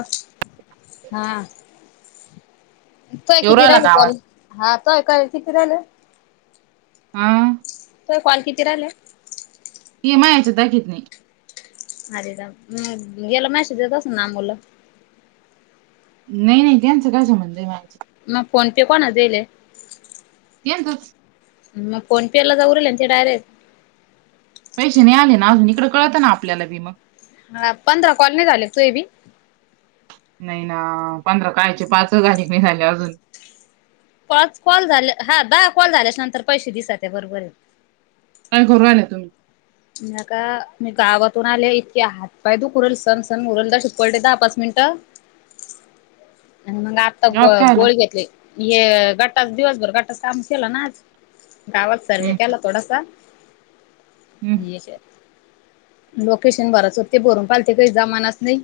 तूय येऊ किती राहिला राहिल का आवाज कॉल. हा तोय काय किती राहिले. ''हं'' तुझे कॉल किती राहिल्यात. एम आयच्या दा कित नाही. अरे जाऊदे गेला मशी देतस ना मुलं. नाही नाही त्यांचं काय संबंध आहे मायाशी. मग फोन पे कोणा देले. यांचाच. मग फोन पे ला जाऊ राहिले ते डारक्ट. पैसे नाही आले ना अजून इकडं कळतं ना आपल्याला बी मग. हा पंधरा कॉलनी झाले तू बी. नाही ना पंधरा काळचे पाच अधिक नाही झाले अजून. पाच कॉल झाले हा दहा कॉल झाल्या नंतर पैसे दिसत बरोबर. काय करुर ना राहिला तुम्ही. नका मी गावातून आले इतके हात पाय दुखून सण सण उरल तर ठिपलते दहा पाच मिनिटं. आणि मग आत्ता ग गावात काय - आला गोळीघेतले हे गटच दिवसभर गटात काम केलं ना आज गावाात. सर्वे हम्म, काला तथोडासा हम्म, येतात. लोकेशन भरच होते भरून पालते काही जमानाच नाही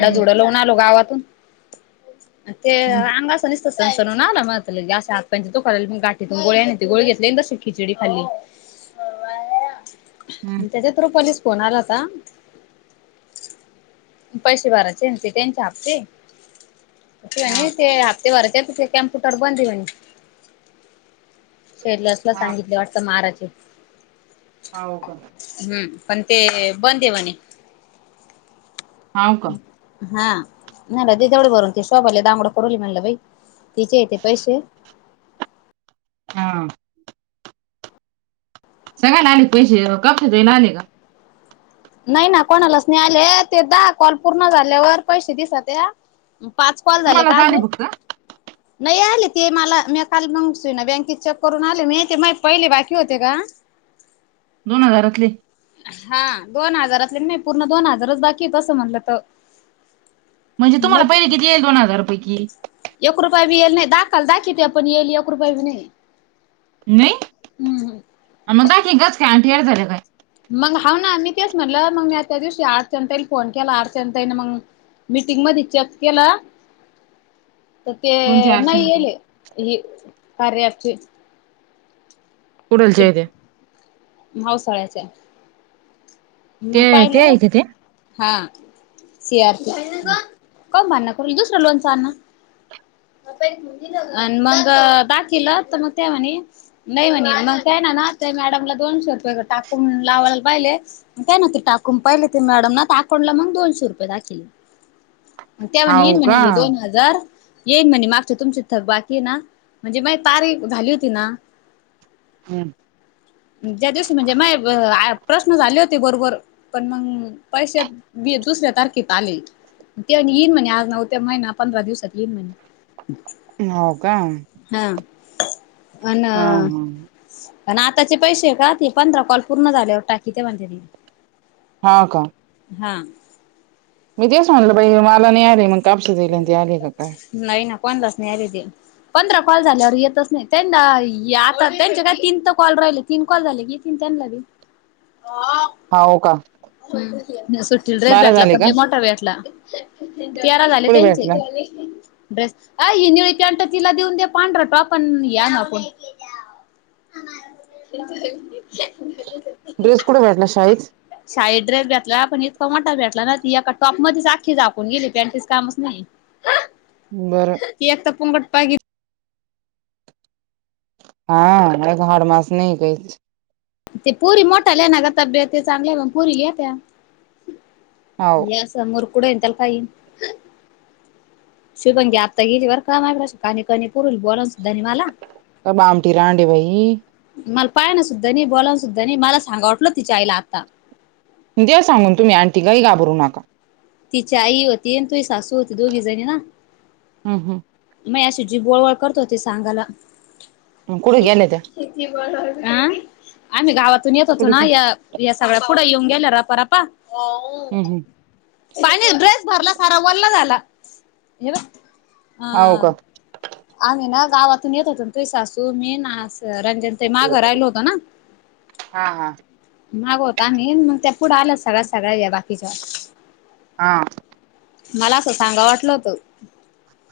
हम्म, वत ''--'' तिथं आलो गावातून आणि ते हम्म, अंगासनस्थ. सरसरून आलं मग लगे आसा हात पाय दुखायला लागले गाठीतून गोळ्या नाही ते गोळी घेतलास खिचडी खाली. हम्म. त्याच्या थ्रू कॉलेज. कोणाला सांग पैसे भरायचे ना त्यांच्या हप्ते. ते हा, नाही ते हप्ते भरच्या तिथे कम्प्युटर बंद हाय म्हणे. शेलसला हा, सांगितले वाटतं महाराचे. हाव का. हम्म पण ते बंद आहे म्हणे हाव का ह. हा मला ते तेवढे भरून ते शोभाले दांगड करवली म्हणलं बाई तिचे येते पैशे. हा. सगळ नाणे पैसे कपेतो नाणे का [unintelligible] नाही ना कोणालाच नाही आले ते दहा कॉल पूर्ण झाल्यावर पैसे दिसत्या पाच कॉल झाले तुम्हालाच का आले अजून? फक्त नाही आले ते मला मी काल मग श [unintelligible] ना बँकेत चेक करून आले मी ते माये पहिले बाकी होते का. [inaudible] दोन हजारातले. हा दोन हजारातले नाही पूर्ण दोन हजारच बाकी आहे तसं म्हणलं त. म्हणजे तुम्हाला पहिले किती येल दोन हजार पैकी? एक रुपया बी येईल नाही दाखल- दाखिते पण येईल एक रुपय बी नाही. नही, हम्म मग दाक गच काय आंटी एरझाऱ्या काय [unintelligible] मग हाव ना, मी तेच म्हटलं मग मी त्या दिवशी आर्चनाताईला फोन केला आर्चनाताईन मग मीटिंगमध्ये चेक केल. तर कोणती ते अडचण नाही येले हि कार्या ॲपचे. कूडलच्यायत्या? म्हावसाळ्याच्या. ते मग ते पाहिलं आहे का ते? हा शियार हम्म काऊन भांनं करूल दुसर लोनच आणा. आण मग दाखिवल होत मग तेव्हानी. [unintelligible] नाही म्हणे [inaudible] मग तेयनाना ते मॅडमला दोनशे रुपये टाकून लावायला पाहिले. काय ना ते टाकून पाहिले ते मॅडमना त अकाऊंटला मग दोनशे रुपये दाखिले. म त्या म्हणे हाव येईन म्हणे का ये दोन हजार. येईन म्हणे मागच्या तुमची थक बाकी ना म्हणजे माय तारिख झाली होती ना. हां [unintelligible] ज्या दिवशी म्हणजे माय-आ प्रश्न झाले हो ते बरोबर पण मग पैशे बी दुसऱ्या तारखेेत आले. तेन येईन म्हणे आज ना उत्या महिना पंधरा दिवसात येईन म्हणे. हम्म हाव का? हा हा हा अन्... पण आताचे पैशे का ते पंधरा कॉल पूर्ण झालेवर टाकीते म्हणतेती. हा का? हा. मी तेच म्हणलं बाई हे मला नाही आ रे मग. कापशि दिले आणि ते आले का काय. नाही ना कोणलाच नाही आले ते. पंधरा कॉल झाल्यावर येतच नाही, [inaudible] त्यांना आता त्यांचे काय तीन तर कॉल राहिले तीन कॉल झाले की ये तिंत [unintelligible] [inaudible] हाव का? हम्म, [inaudible] सुट्टीला ड्रेस बारा भेटला झाले पण का लय मोठा भेटला. [inaudible] तेरा झाले कुठे त्यांचे. भेटला ड्रेस, अय ही निळी पॅंट तिला देऊन दे पांढरा टाॅप आन् या ना कोण [unintelligible] ड्रेस कोड भटला शाळेच शाळेत ड्रेस भेटला. पण इतका मोठा भेटला ना, ती एका टॉप मध्येच आखी झाकून गेली. पॅंटीच कामच नाही. [unintelligible] बरं. ती आता पोंगट पागी हा [unintelligible] मास नाही, कायीच. ते पुरी मोठाल्या ना ग. तब्येत ते चांगल्या. मग पुरी ल्यात्या. हाव [unintelligible] स. मरकूडएन अन, त्याला काय येईल? शुभांगी आता गेली बर काय [unintelligible] काणी काणी पुर बोलान सुद्धा नाही मला. बामठी रांडय बाई ही. मला पाय ना सुद्धानी. बोलाव सुद्धानी. मला सांगा वाटलं. तिच्या आईला आता. द्या सांगून तुम्ही. आण तीलाही घाबरू नका. तिची आई होती. आणि तू सासू होती. दोघीजणी ना. हम, हं. माजी अशी, जीभ वळवळ करत होती, सांगायला. अन कुठ गेल्या त्या? जीभ वळवळ करत होती. अं. आम्ही गावातून येत होतो कुठे ना. गे या या सगळ्या पुढ येऊन गेल्या, रपारपा. हम्म हम्म पानेत ड्रेस भरला सारा. वल्ला झाला. हे बघ. हाव हा. का आम्ही ना गावातून येत होतो ना, तुही सासू, मी न अस रंग ते माघ राहिलो होते ना. हा हा माग होतो आम्ही. न मग त्या पुढे आल सगळ्या- सगळ्या, या बाकीच्या. हा. मला असं, सांगा वाटलं होतं.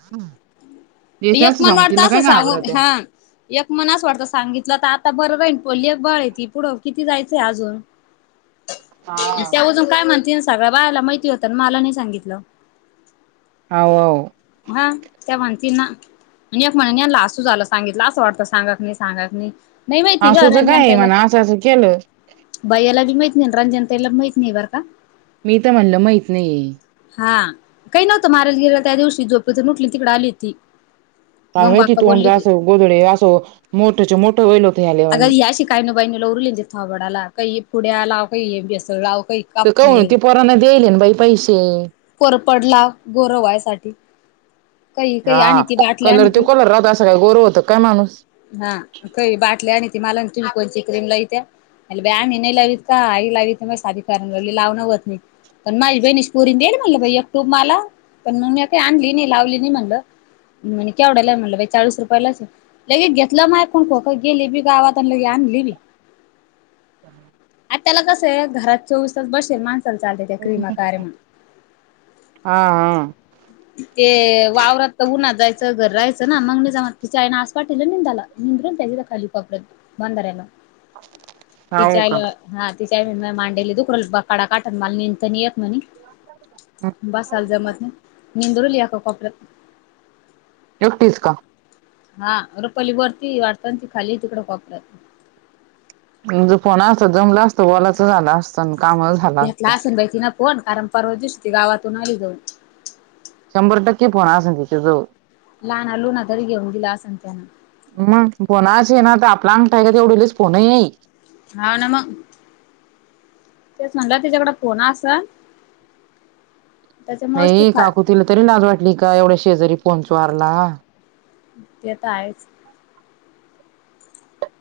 हा. यक मन वाटत अस सांगू. घाबरत्या हा. एक मन आस वाटतं, सांगितलं तर आता बरं राहील. प लेक बाळय ती. पुढं किती जायचंय अजून. हा त्या अजून काय म्हणतीन, सगळ्या बायाला माहीती होत न मला नाही सांगितलं. हा आव. हा त्या मनतील ना? आणि एक म्हणे यानला झाला सांगितलं. अस वाटतं, सांगा की नी, सांगा की नी. नाही माहिती ग, आसूचं काय आहे रांजाणतायला. म्हणा असं असं केलं भयालाबी माहत नाही, न रंजनताईला बी माहत नाही, बर का? मी तर म्हणलं, माहीत नाही. हा. काही नव्हतं. माराला गिरीला, त्या दिवशी. झोपेतून उटली न तिकडे आली होती. काय गंगू माहिती. अक्का तोंड बोलली होती असं, गोदडे असं मोठ्च्या मोठं व्हायल होतं. ह्या अग, लेवानी या अशि कायनो बाईन लवू राहिली न थोबाडाला. काही पुड्या लाव. काही ए बेसल लाव. काही तर काप काऊन, ते पोरांना दे्याईल ना, बाई पैसे. कोरफड लाव, गोरं व्हायसाठी. काही काही हा, आणि ती बाटली आणि कलर तो ती कलर राहत, असं काय, गोर होतं काय, माणूस? हा, खही बाटल्या आणि ती मला ना, तुम्ही कोणती क्रीम लावीत्या्या. मनलं बाई आम्ही नाही लावीत काई, लावीत नाही. साधी फेरेण लावली लावन होत नाही. पण माझी बहिणीस पोरीन दिली म्हटलं बाई एक टूब मला. पण मग मी काही आणली नाही, लावली नाही म्हणलं. म्हनी केवढ्यालाय? म्हटलं बाई चाळीस रुपयाला. लगेच घेतलं मायाकुण खोक. गेली बी गावात न, लगे आणली बी. हा. आता त्याला कसं आहे घरात. चोवीस तास बसेल माणसाला चालतंय, त्या क्रिमा कार्यमा, हा ते वावरात तर उन्हात जायचं, घर राहाचं ना मागने जाऊन तिच्या आईन, आस पाठवलं निंदाला निंदरून त्यांनी खाली पापडात, बांधाराला हा हो तिच्या का आईला हा, तिची आई म्हणणार मांडी लय दुखुन राहिल्यात कडा काटण मला निंत नाही येत म्हणे. बसायला जमत नाही, निदुरली एका कोपऱ्यात. एकटीच का? हा रुपाली वरती आहे वाटत ना ती खाली आहे तिकड कोपऱ्यात म्हणजे फोन असत जमलं असतं, वॉलाच झालं असतं कामा घेतला असेल बाई तिन फोन, कारण परवा दिवशी ती गावातून आली जाऊन. शंभर टक्के फोन असेल तिच्या जवळ लाना लुना तरी घेऊन दिला असंल त्यांन मग फोन अशे आहे ना आता आपला अंगठा घेईल एवढेलेच फोन आहे. हाव ना मग. तेच म्हटलं त्याच्याकडं फोन असल ती नाही, खा काकू तिला तरी लाज वाटली का, एवढ्या शेजारी फोन चोरला. ते तर आहेच.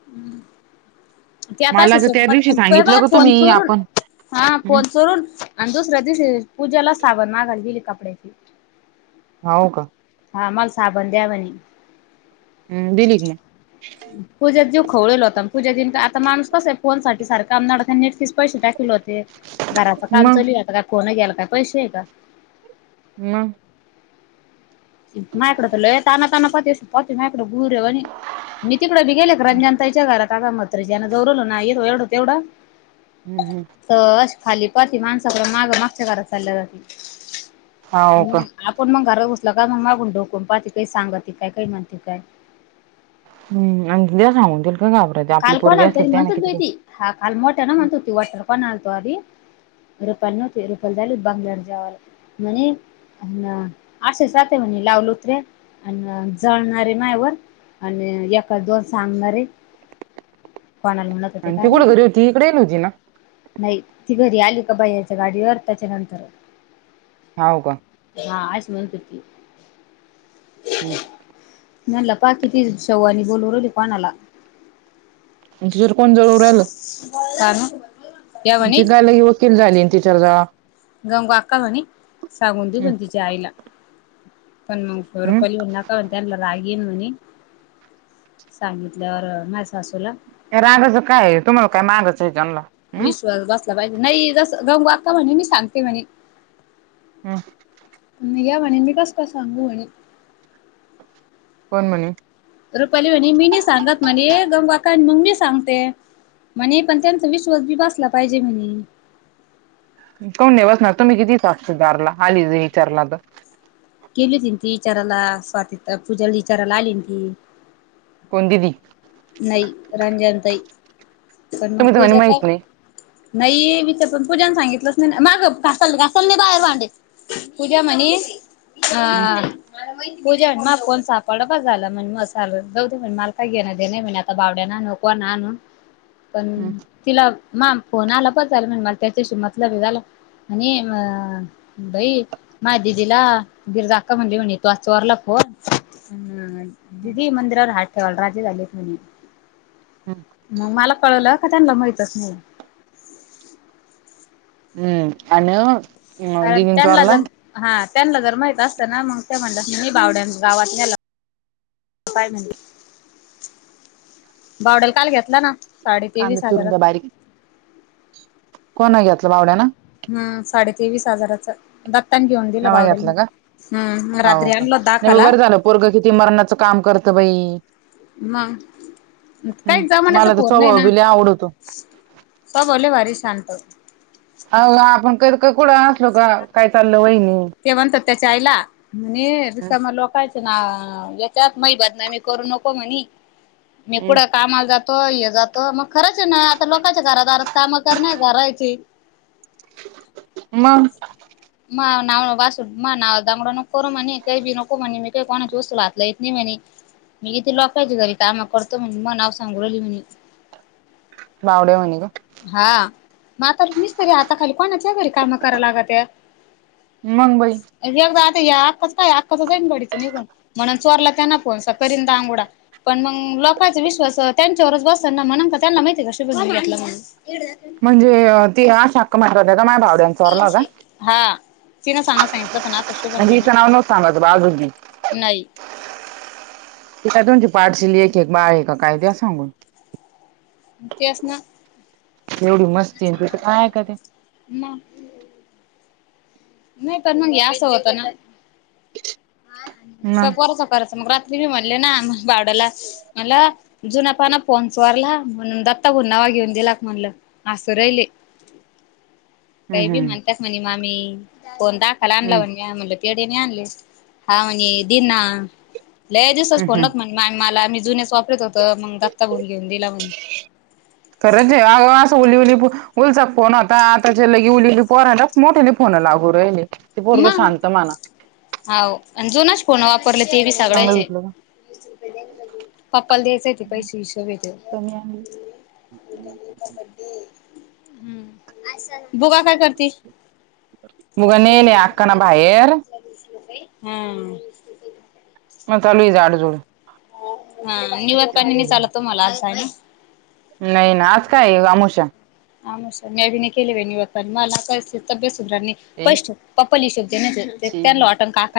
हम्म ती आता मला अशी तर त्या दिवशी स्वप्नात सांगितलं आहे ग फोन तुम्ही चोरून आपण हा हं. फोन चोरून. आणि दुसऱ्या दिवशी, पूजाला साबन मागायला गेली कपड्याची. हाव का. हा, मला साबण द्या म्हणे. हम, दिली की. पूज्याचा जीव खवळीवला होता, पूजा दिल का आता, माणुस कस आहे फोन साठी सारख नडखा नेटपिस पैसे टाकीले होते, घराच काम मग चालू आहे आता, काय फोन घ्यायला काय पैसे आहे का? मग मायाकडं तर लय ताना ताना पाहते, अशी पाहते मायाकडे गुरेवानी. मी तिकडं बी गेले हम्म, रमजान ताईच्या घरात काका मात्र ज्यांना जोडलं ना येत एवढं तेवढ. हम्म हम्म तर खाली पाहते माणसाकडं माग मागच्या घरात चालल्या जातील हो आणि का आपण मग घरात बसलो का मग मागून डोकूण पाहते काही सांगते काय काही म्हणते काय. हम्म आणि त्या सांगून तील काऐ घाबरायचय आपली काल पोरगी कोणाला असली तरी त्या ना म्हणतात बाई किती. ती हा काल मोठ्यान म्हणत हुती, वटर पणलतो आधी. रुपाली नव्हती रुपाली झाली बंगल्यावर जेवायला म्हणे अन् अशेच जाते म्हणे लावलं तरी अन् जळणारे मायावर आणि एकाच दोन सांगणारे [unintelligible] आणि ती कुठ घरी होती इकडे येईल होती ना. नाही ती घरी आली का भैय्याच्या गाडीवर त्याच्यानंतर. हाव का. हा अशी म्हणत हुती. हम्म म्हणलं पाकी ती शव आणि बोलू राहिली कानाला. तिच्यावर कोण जळून राहिलं का न या मग म्हणे तेे गायलायुवत. चुक झाली तिच्यावर जळायला. गंगु आक्का म्हणे सांगून दिल ना तिच्या आईला पण मग हम्म रूपाली हे ना. तर त्यानला राग येन म्हणे सांगितल्यावर माझ्या सासूला. या रागाच काय आहे. तुम्हाला काय मारायचं त्यांनला विश्वास बसला पाहिजे नाही जस गंगु आक्का म्हणे मी सांगते म्हणे. हम्. मी काय म्हणे मी कस काय सांगू म्हणे. कोण म्हणे. रुपाली म्हणे मी नाही सांगत म्हणे गंगु आक्का आणि मम्मी आणि सांगते. म्हणे पण त्यांचा विश्वास बी बसला पाहिजे म्हणे. कोण नाही बसणार. तुम्ही किती साक्षीदारला आली च इचारला तर गेली होती ती इचाराला स्वातीत पूजाला इचाराला आली होती. कोण दीदी. नाही रंजनताई पण मग तुम्ही तर म्हणे पूजा काय माहित नाही नाही विषय पण पूजान सांगितलंच नाही मागं घासाल घासाल नाही पाहिजे भांडे. पूजा म्हणे हं, हा. पूजा आणि महा फोन सापडा बस झाल म्हण मसाल जाऊ म्हण मला काय घेण आहे. ते नाही म्हणे आता बावड्या ना नको ना आनू पण हं, तिला मा फोन आला बस झालं म्हण मला त्याच्याशी मतलब आहे झाल आणि अ बाई माया दिदीला गिरजा अक्का म्हणली म्हने तू आ चोरला फोन अ आ दिदीही मंदिरावर हात ठेवायला राजी झालेत म्हने. हम्. मग मला कळलं का त्यांना माहितच नाही. हम्म आणि ओ. कारण त्यांला जर हा त्यांला जर माहित असत ना मग ते म्हणले अस ने बावड्यां गावात न्याला. काय म्हने बावड्याला काल घेतला ना. साडे कांदा तेवीस चिरून हजारात कोना घेतलं बावड्या न. हम् साडे तेवीस हजाराचा. दत्तानी घेऊन दिलं नवा घेतला बावडेली का हम म रात्री आणल होत दाखाला. पोरगं किती मरणाचं काम करतं बाई. मग हम् काही जमान्याचा मला तर फोन नाही स्वभाव ना भि लई आवडतो. स्वभाव लई भारी शांत. अहो आपण पुढ असलो काय चाललं वहीनी. ते म्हणतात त्याच्या आईला. म्हणे समोर लोकयच्या ना याच्यात मही बदनामी करू नको म्हणी. मी कुड कामाला जात तो हे जातो मग खरंच आहे ना आता लोकांच्या घरा दरात कामं कर नाही धरायची. मग माळ. नाव वासू महा ना दमड नको करू म्हणे काही बी नको म्हणे मी काही कोणाच वस्तू ला हात लावीत नाही म्हणे. मी इथे लोकायच्या घरी काम करतो. म्हने महना सांगू राहिली म्हणे. बावडया म्हणे ग. हा मग आता मिस्तरी हाता खाली कोणाच्या ही घरी काम कराव लागत्या. मंग बई. एकदा आता या आक्काचं काय आक्काचं जाईन बॉडीच निघून म्हणन चोरला त्यांन फोन त करिन दानगोडा. पण मग लोकांचा विश्वास त्यांच्यावरच बसल ना म्हण का त्यांना माहिती आहे कशी बजून घेतलं म्हणून ह [unintelligible] म्हणजे ती आशा आक्का म्हणत होत्या का माया भावड्याने चोरला होता. हा तिनं सांगा सांगितलं होत ना असं म्हणजे हीच शुभंगीनं नाव नव्हतं सांगायचं बा आजूक बी नाही [unintelligible] पाठशी एक एक बाळ का काय दया सांगून तेच ना एवढी मस् हा काय म नाही तर मग हे असं होत ना मग हम्म [unintelligible] करायच मग रात्री मी म्हणले ना भावड्याला म्हणलं जुनापाना फोन चोरला म्हणून दत्ताभाऊंन नवा घेऊन दिला का म्हणलं [unintelligible] काही बी हम्म म्हणत्यात म्हणे मामी फोन दा... खवाला आणला हम्म म्हणे आ म्हणलं पेढे नाही आणले हा म्हणे देईन ना लय दिवसाचं हं फोन हं नव्हता म्हणे मामी मला मी जुनेच वापरीत होतो मग दत्ताभाऊनी घेऊन दिला म्हणी खरंच ये आओ असं उली उली [unintelligible] उलिसक फोन होता आताच्याला इवली इवली पोरालाच मोठाले फोन लागू राहिले ते पोरगं मग शांत म्हणा हाव अन् जुनाच फोन वाप.. परले ते बी चांगलं सगळ्यायचे झोपलं का पप्पाला द्यायचंय ते पैशे हिशोब ये ते कमी आले [unintelligible] अजून किती पाहिजे हम्म असं ना बोगा काय करती मुग नेले अक्काना बाहेर [unintelligible] हम्म म चालूये झाडझूड हा निवद पाणी नही चालत ओ मला असं आणि नाही ना आज काय आमोशा आमोशा म्या बी नही केले निवदपाणी मला काय तब्येत सुधारानी ए, पष्ट पप्पा हिशोब दे नही तर शी. त्यांला वाटल का